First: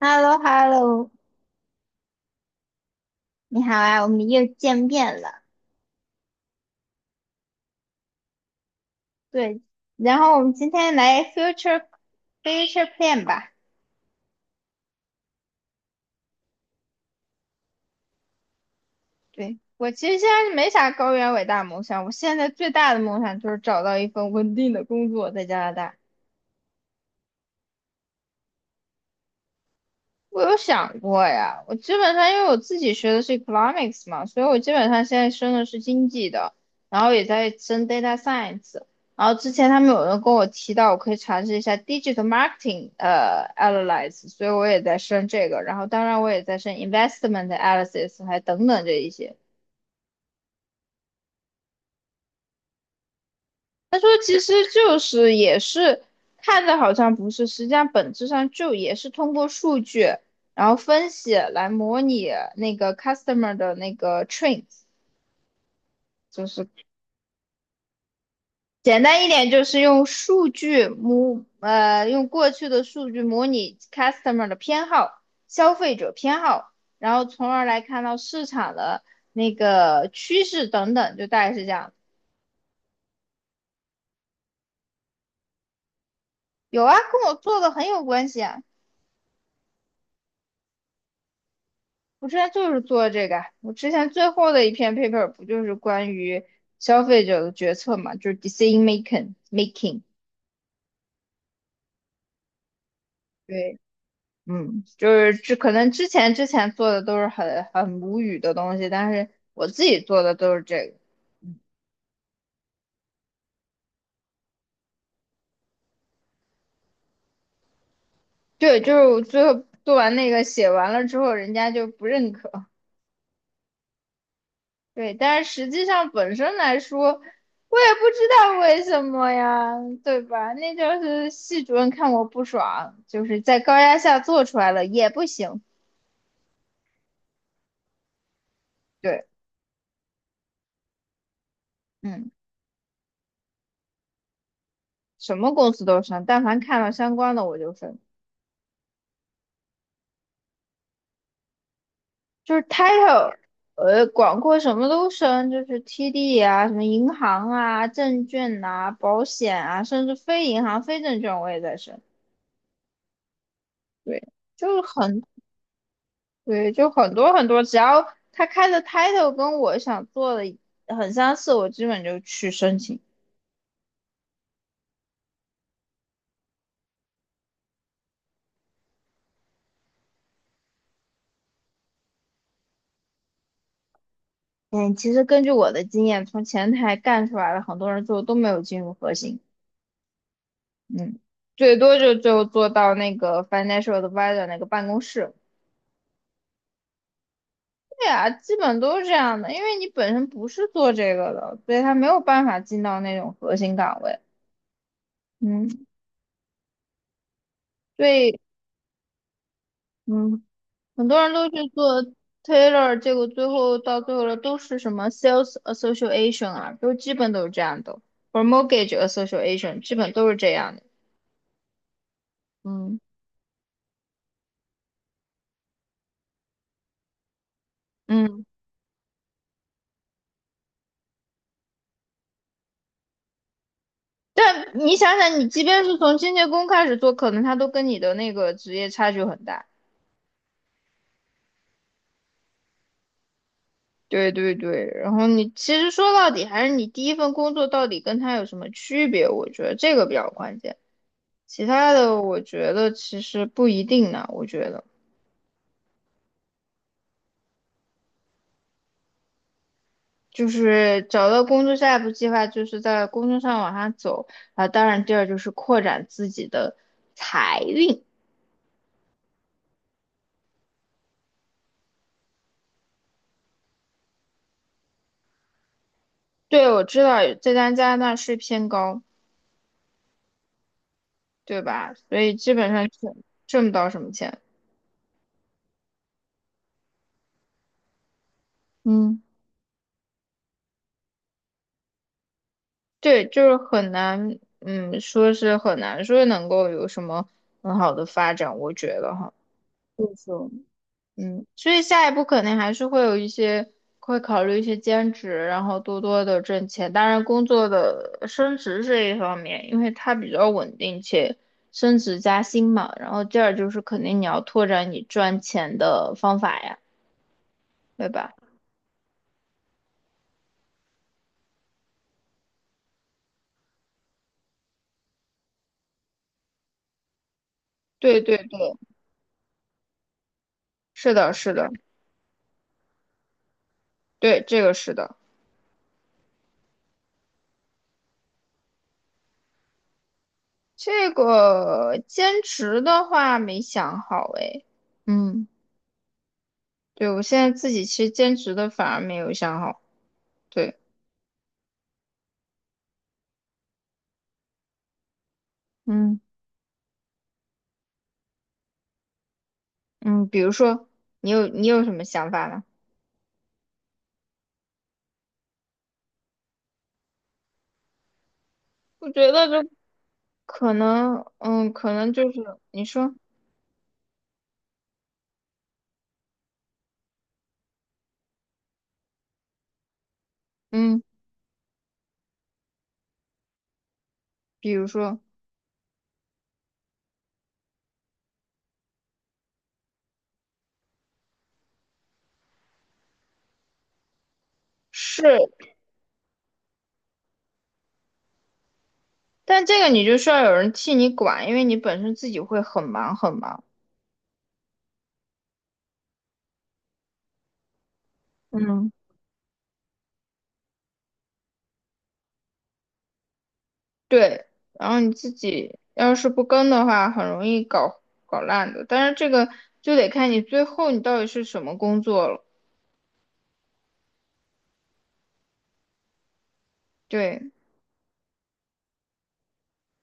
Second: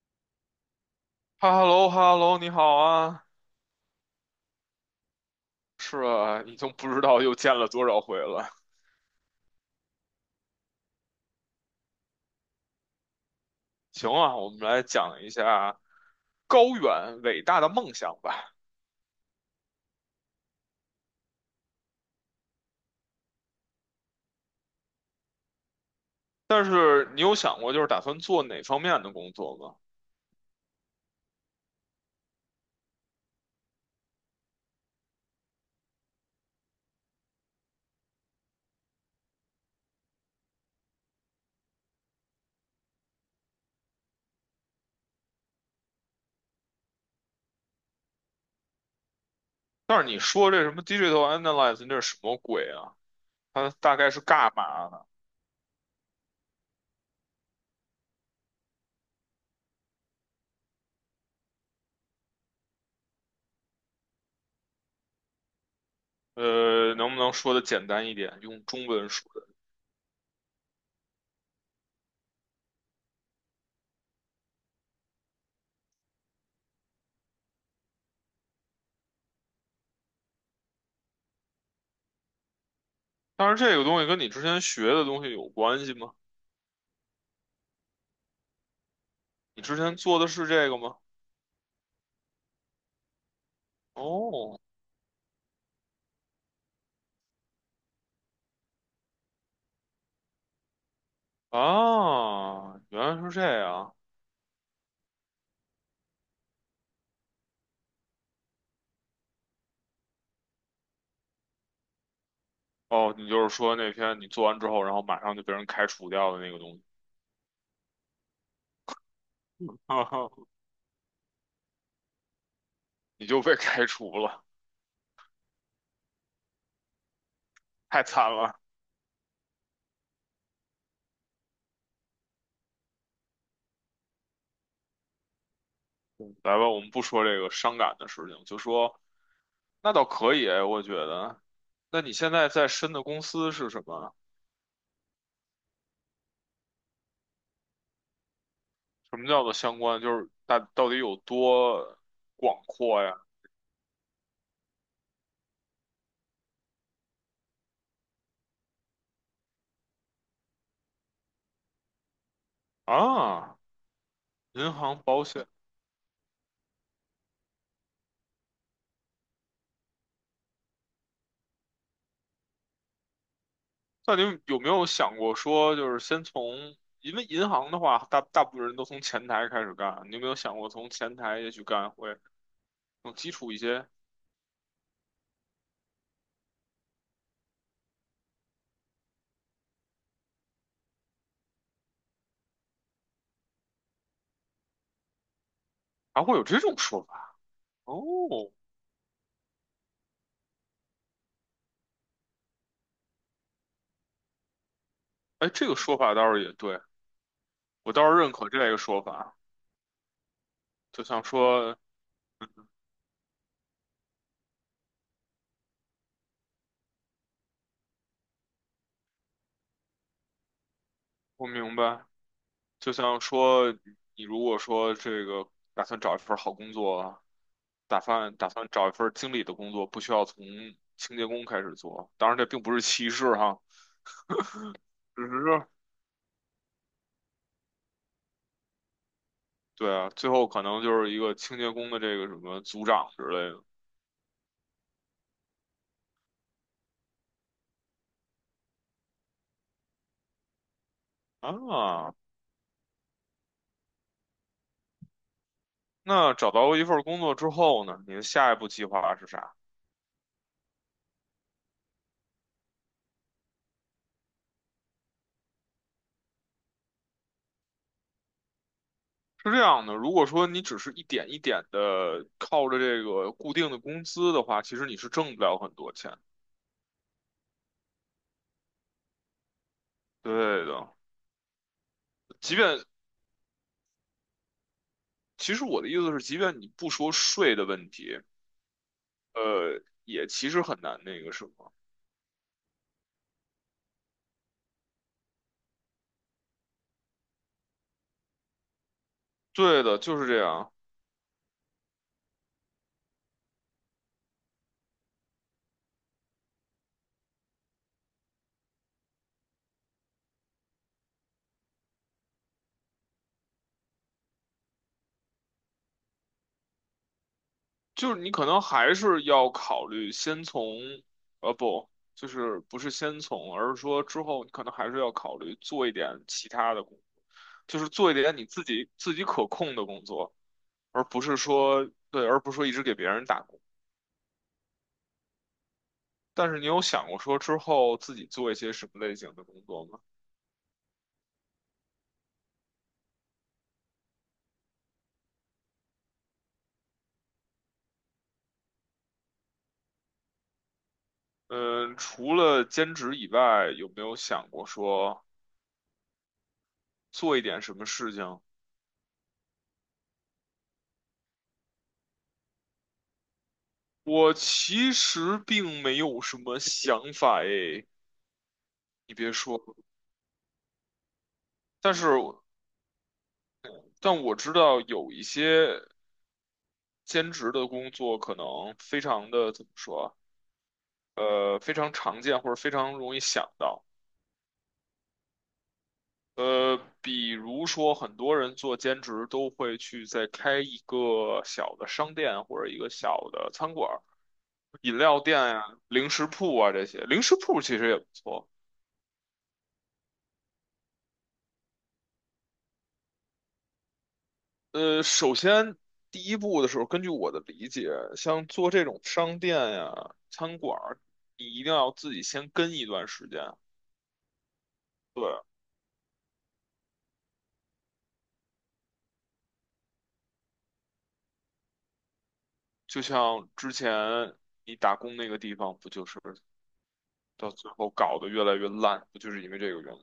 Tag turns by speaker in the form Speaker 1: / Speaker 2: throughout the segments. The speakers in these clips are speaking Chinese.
Speaker 1: h e l l o h e l l o
Speaker 2: 哈喽哈喽，你好啊！
Speaker 1: 你好啊，我们又见面了。
Speaker 2: 是啊，已经不知道又见了多少回了。
Speaker 1: 对，然后我们今天来 future plan 吧。
Speaker 2: 行啊，我们来讲一下高远伟大的梦想吧。
Speaker 1: 对，我其实现在没啥高远伟大的梦想，我现在最大的梦想就是找到一份稳定的工作在加拿大。
Speaker 2: 但是你有想过，就是打算做哪方面的工作吗？
Speaker 1: 我有想过呀，我基本上因为我自己学的是 economics 嘛，所以我基本上现在升的是经济的，然后也在升 data science。然后之前他们有人跟我提到，我可以尝试一下 digital marketing analysis，所以我也在升这个。然后当然我也在升 investment analysis，还等等这一些。
Speaker 2: 但是你说这什么 digital analysis，那是什么鬼啊？它大
Speaker 1: 他说
Speaker 2: 概是
Speaker 1: 其实
Speaker 2: 干嘛
Speaker 1: 就
Speaker 2: 的？
Speaker 1: 是也是看着好像不是，实际上本质上就也是通过数据，然后分析来模拟那个 customer 的那个 trends，就是
Speaker 2: 能不能说的简单一点，用中
Speaker 1: 简
Speaker 2: 文
Speaker 1: 单一
Speaker 2: 说的？
Speaker 1: 点就是用过去的数据模拟 customer 的偏好、消费者偏好，然后从而来看到市场的那个趋势等等，就大概是这样。
Speaker 2: 但是这个东西跟你之前学的东西有关系吗？
Speaker 1: 有啊，跟我做的很有关系啊。
Speaker 2: 你之前做的是这个吗？
Speaker 1: 我之前就是做这个啊，我之前最后
Speaker 2: 哦，
Speaker 1: 的一篇 paper 不就是关于消费者的决策嘛，就是 decision making。
Speaker 2: 啊，原来是这
Speaker 1: 对，
Speaker 2: 样。
Speaker 1: 嗯，就是这可能之前做的都是很无语的东西，但是我自己做的都是这个。
Speaker 2: 哦，你就是说那天你做完之后，然后马上就被人开除掉的那个东西，
Speaker 1: 对，就是我最后做完那 个写完了之后，人家就不认可。
Speaker 2: 你就被开除了，
Speaker 1: 对，但是实际上本身来说，我也不
Speaker 2: 太
Speaker 1: 知
Speaker 2: 惨了。
Speaker 1: 道为什么呀，对吧？那就是系主任看我不爽，就是在高压下做出来了也不行。
Speaker 2: 嗯来吧，我们不说这个伤感的事情，就说
Speaker 1: 对，
Speaker 2: 那倒可以哎，我觉得。那你
Speaker 1: 嗯，
Speaker 2: 现在在深的公司是什么？
Speaker 1: 什么公司都升，但凡看到相关的我就升，
Speaker 2: 什么叫做相关？就是大到底有多
Speaker 1: 就是
Speaker 2: 广阔呀？
Speaker 1: title,广阔什么都升，就是 TD 啊，什么银行啊、证券啊、保险啊，甚至非银行、非证券我也在升。
Speaker 2: 啊，
Speaker 1: 对，就
Speaker 2: 银
Speaker 1: 是
Speaker 2: 行、
Speaker 1: 很
Speaker 2: 保险，
Speaker 1: 对，就很多很多，只要他开的 title 跟我想做的很相似，我基本就去申请。
Speaker 2: 那你有没有想过说，就是先从，因为银行的话，大部分人都从前台开始干，你有没有想过从前台也许干会？更基础一些，
Speaker 1: 嗯，其实根据我的经验，从前台干出来的很多人最后都没有进入核心，嗯，最多就做到那个 financial advisor 那个办公室。
Speaker 2: 还会有这种说法哦。
Speaker 1: 对啊，基本都是这样的，因为你本身不是做这个的，所以他没有办法进到那种核心岗位。
Speaker 2: 哎，这个
Speaker 1: 嗯，
Speaker 2: 说法倒是也对，我倒是认
Speaker 1: 对，
Speaker 2: 可这个说法。
Speaker 1: 嗯。
Speaker 2: 就
Speaker 1: 很多
Speaker 2: 像
Speaker 1: 人都去
Speaker 2: 说，
Speaker 1: 做 tailor,结果最后到最后了都是什么 sales association 啊，都基本都是这样的，或者 mortgage association,基本都是这样的。
Speaker 2: 我明白，就
Speaker 1: 嗯
Speaker 2: 像说，你如果说这个打算找一份好工作，打算
Speaker 1: 嗯，
Speaker 2: 打算找一份经理的工作，不需要从清洁工开始做。当然，这并不是歧视哈，
Speaker 1: 但你想
Speaker 2: 只
Speaker 1: 想，你即
Speaker 2: 是
Speaker 1: 便是从清洁工开始做，可能他都跟你的那个职业差距很大。
Speaker 2: 对啊，最后可能就是一个清洁工的这个什么组长之类的
Speaker 1: 对对对，然后你其实说到底还是你第一份工作到底跟他有什么区别，我觉得这个比较关键，其他
Speaker 2: 啊。
Speaker 1: 的我觉得其实不一定呢，我觉得。
Speaker 2: 那找到一份工作之后呢，你的下一步计划是啥？
Speaker 1: 就是找到工作，下一步计划就是在工作上往上走啊。当然，第二就是扩展自己的财运。
Speaker 2: 是这样的，如果说你只是一点一点的靠着这个固定的工资的话，其实你是挣不了很多钱。
Speaker 1: 对，我知道在加拿大税偏高，
Speaker 2: 对的，
Speaker 1: 对吧？所以基
Speaker 2: 即
Speaker 1: 本
Speaker 2: 便
Speaker 1: 上挣不到什么钱。
Speaker 2: 其实我的意思是，即便你不说税的问题，
Speaker 1: 嗯，
Speaker 2: 也其实很难那个什么。
Speaker 1: 对，就是很难，嗯，说是很难说能够有什么很好的发展，我觉得哈。
Speaker 2: 对的，
Speaker 1: 就
Speaker 2: 就是
Speaker 1: 是
Speaker 2: 这样，
Speaker 1: 嗯，所以下一步肯定还是会有一些，会考虑一些兼职，然后多多的挣钱。当然，工作的升职这一方面，因为它比较稳定且升职加薪嘛。然后第二就是肯定你要拓展你赚钱的方法呀，对
Speaker 2: 就是你
Speaker 1: 吧？
Speaker 2: 可能还是要考虑先从，呃，不，就是不是先从，而是说之后你可能还是要考虑做一点其他的工作，就是做一
Speaker 1: 对对
Speaker 2: 点你
Speaker 1: 对，
Speaker 2: 自己自己可控的工作。而
Speaker 1: 是
Speaker 2: 不
Speaker 1: 的，
Speaker 2: 是
Speaker 1: 是的，
Speaker 2: 说对，而不是说一直给别人打工。
Speaker 1: 对，这个是的。
Speaker 2: 但是你有想过说之后自己做一些什么类型的工作吗？
Speaker 1: 这个兼职的话没想好诶，嗯，对，我现在自己其实兼职的反而没有想好，对，
Speaker 2: 嗯，除了兼职以外，有没有想过说
Speaker 1: 嗯。
Speaker 2: 做一点什么事情？
Speaker 1: 嗯，比如说你有什么想法呢？
Speaker 2: 我其实并没有什么想法诶，
Speaker 1: 我
Speaker 2: 你
Speaker 1: 觉
Speaker 2: 别
Speaker 1: 得
Speaker 2: 说，
Speaker 1: 就可能，嗯，可
Speaker 2: 但是
Speaker 1: 能就是你说，
Speaker 2: 但我知道有一些兼职的工作可能非常的怎么说
Speaker 1: 嗯，
Speaker 2: 啊，呃，非常常见或者非常容易想到。
Speaker 1: 比如说
Speaker 2: 呃，比如说，很多人做兼职都会去再开一个小的商店或者一个小的餐馆儿、饮料
Speaker 1: 是，
Speaker 2: 店呀、零食铺啊这些。零食铺其实也不错。
Speaker 1: 但这个你就需要有人替你管，因为你本身自己会很忙很忙。
Speaker 2: 呃，首先第一步的时候，根据我的理解，像做这
Speaker 1: 嗯，
Speaker 2: 种商店呀、餐馆儿，你一定要自己先跟一段时间。
Speaker 1: 对，然后你
Speaker 2: 对，
Speaker 1: 自己要是不跟的话，很容易搞烂的。但是这个就得看你最后你到底是什么工作了。
Speaker 2: 就像之前你打工那个地方，不就是
Speaker 1: 对
Speaker 2: 到最后搞得越来越烂，不就是因为这个原因？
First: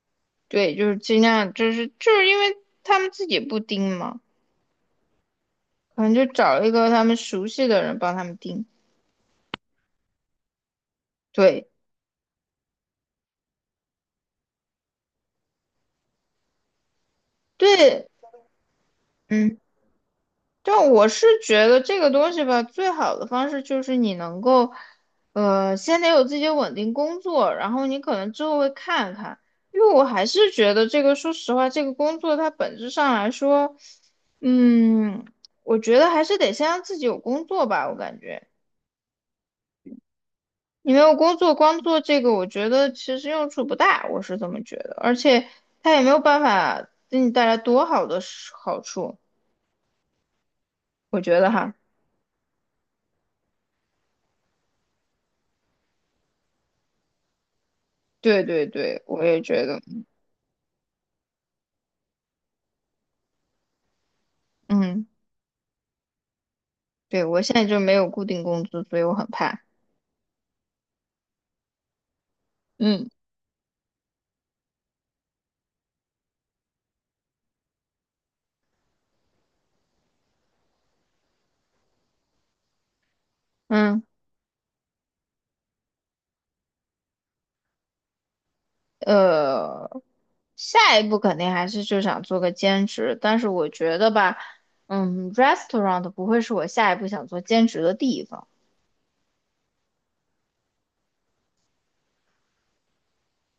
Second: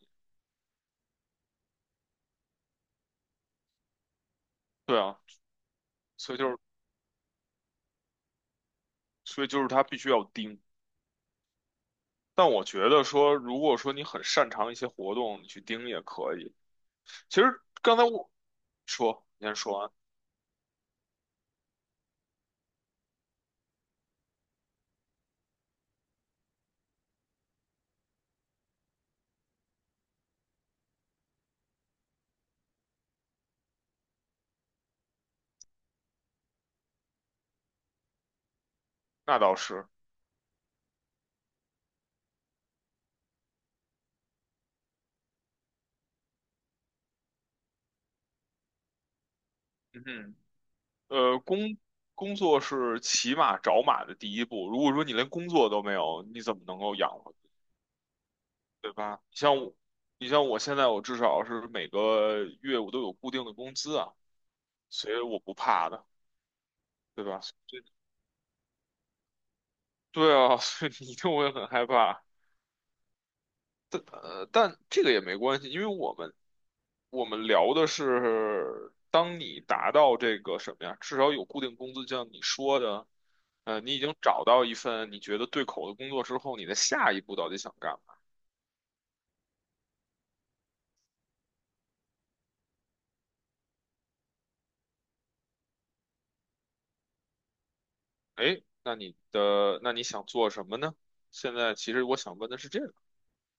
Speaker 1: 对，就是尽量，就是因为他们自己不盯嘛。
Speaker 2: 对啊。
Speaker 1: 可能就
Speaker 2: 所以就是
Speaker 1: 找一个他们熟悉的人帮他们订。
Speaker 2: 所以就是他必须要盯。
Speaker 1: 对
Speaker 2: 但我觉得说，如果说你很擅长一些活动，你去盯也可以。其实刚才
Speaker 1: 对，
Speaker 2: 我说，你先
Speaker 1: 嗯，
Speaker 2: 说完，
Speaker 1: 但我是觉得这个东西吧，最好的方式就是你能够，先得有自己的稳定工作，然后你可能之后会看看。因为我还是觉得这个，说实话，这个工作它本质上来说，嗯，我觉得还是得先让自己有工作吧，我感觉。
Speaker 2: 那倒是，
Speaker 1: 你没有工作，光做这个，我觉得其实用处不大，我是这么觉得。而且他也没有办法给你带来多好的是好处，
Speaker 2: 嗯哼，
Speaker 1: 我觉
Speaker 2: 呃，
Speaker 1: 得哈。
Speaker 2: 工作是骑马找马的第一步。如果说你连工作都没有，你怎么能够养活，
Speaker 1: 对对
Speaker 2: 对
Speaker 1: 对，
Speaker 2: 吧？
Speaker 1: 我也
Speaker 2: 像
Speaker 1: 觉
Speaker 2: 我，
Speaker 1: 得，
Speaker 2: 你像我现在，我至少是每个月我都有固定的工资啊，
Speaker 1: 嗯，
Speaker 2: 所以我不怕的，
Speaker 1: 对，
Speaker 2: 对吧？
Speaker 1: 我现在就
Speaker 2: 对
Speaker 1: 没有固定工资，所以我很怕。
Speaker 2: 对啊，所以你一定会很害怕。
Speaker 1: 嗯
Speaker 2: 呃，但这个也没关系，因为我们聊的是，当你达到这个什么呀，至少有固定工资，就像你说的，呃，你已
Speaker 1: 嗯，
Speaker 2: 经找到一份你觉得对口的工作之后，你的下一步到底想干嘛？
Speaker 1: 呃，下一步肯定还是就想做个兼职，但是我觉得吧，嗯，restaurant 不会是我下一步想做兼职的地方。
Speaker 2: 哎，那你想做什么呢？现在其实我想问的是这个，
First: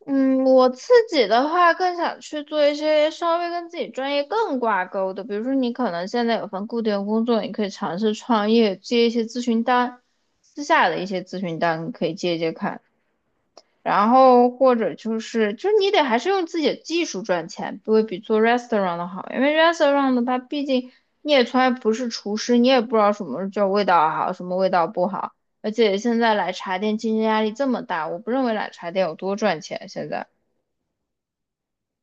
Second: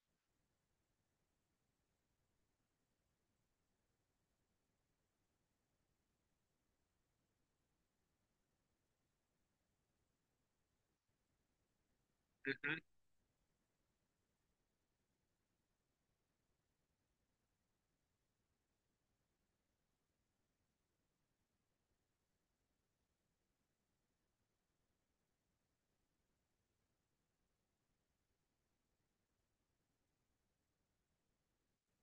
Speaker 1: 嗯，我自己的话更想去做一些稍微跟自己专业更挂钩的，比如说你可能现在有份固定的工作，你可以尝试创业，接一些咨询单，私下的一些咨询单你可以接接看，然后或者就是你得还是用自己的技术赚钱，不会比做 restaurant 的好，因为 restaurant 的它毕竟你也从来不是厨师，你也不知道什么叫味道好，什么味道不好，而且现在奶茶店竞争压力这么大，我不认为奶茶店有多赚钱现在。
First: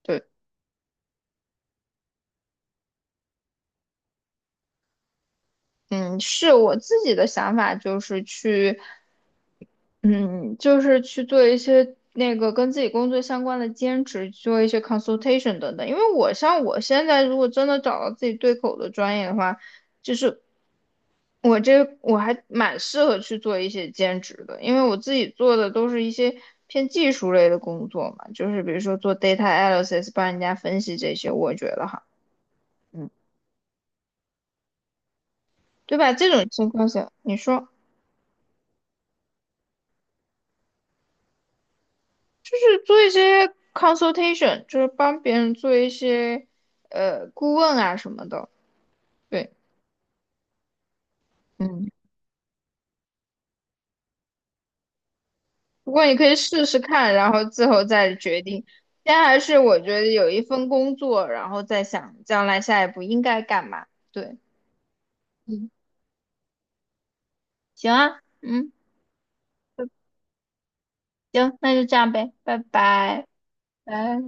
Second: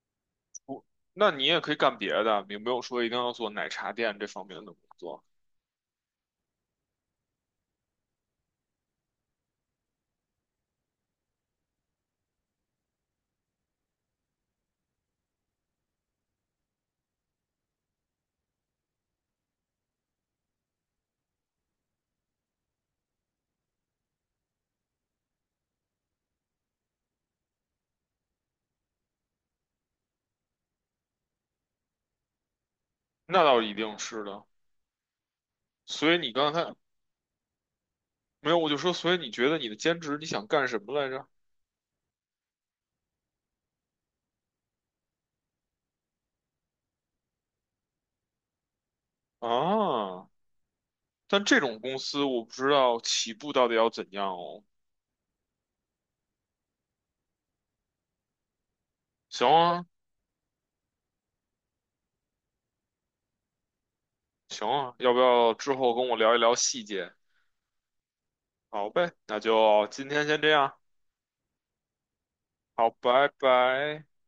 Speaker 1: 对。
Speaker 2: 我那你也可以干别的，也没有说一定要做奶茶店这方面的工作，
Speaker 1: 嗯，是我自己的想法，就是去，嗯，就是去做一些那个跟自己工作相关的兼职，做一些 consultation 等等。因为我像我现在，如果真的找到自己对口的专业的话，就是我还蛮适合去做一些兼职的，因为我自己做的都是一些偏技术类的工作嘛，就是比如说做 data analysis,帮人家分析这些，我觉得哈，嗯，
Speaker 2: 那倒一定是的。
Speaker 1: 对吧？
Speaker 2: 所以
Speaker 1: 这
Speaker 2: 你
Speaker 1: 种
Speaker 2: 刚
Speaker 1: 情
Speaker 2: 才
Speaker 1: 况下，你说。
Speaker 2: 没有，我就说，所以你觉得你的兼职你想干什么来着？
Speaker 1: 就是做一些 consultation,就是帮别人做一些顾问啊什么的。对，
Speaker 2: 啊，但这种
Speaker 1: 嗯，
Speaker 2: 公司我不知道起步到底要怎样哦。
Speaker 1: 不过你可以试试看，然后最后再决定。先还
Speaker 2: 行
Speaker 1: 是我觉
Speaker 2: 啊，
Speaker 1: 得有一份工作，然后再想将来下一步应该干嘛。对，
Speaker 2: 行啊，要不要
Speaker 1: 嗯，
Speaker 2: 之后跟我聊一聊细节？
Speaker 1: 行啊，嗯，
Speaker 2: 好呗，那就今天先这样。
Speaker 1: 行，那就这样呗，拜
Speaker 2: 好，
Speaker 1: 拜。
Speaker 2: 拜拜。
Speaker 1: 拜。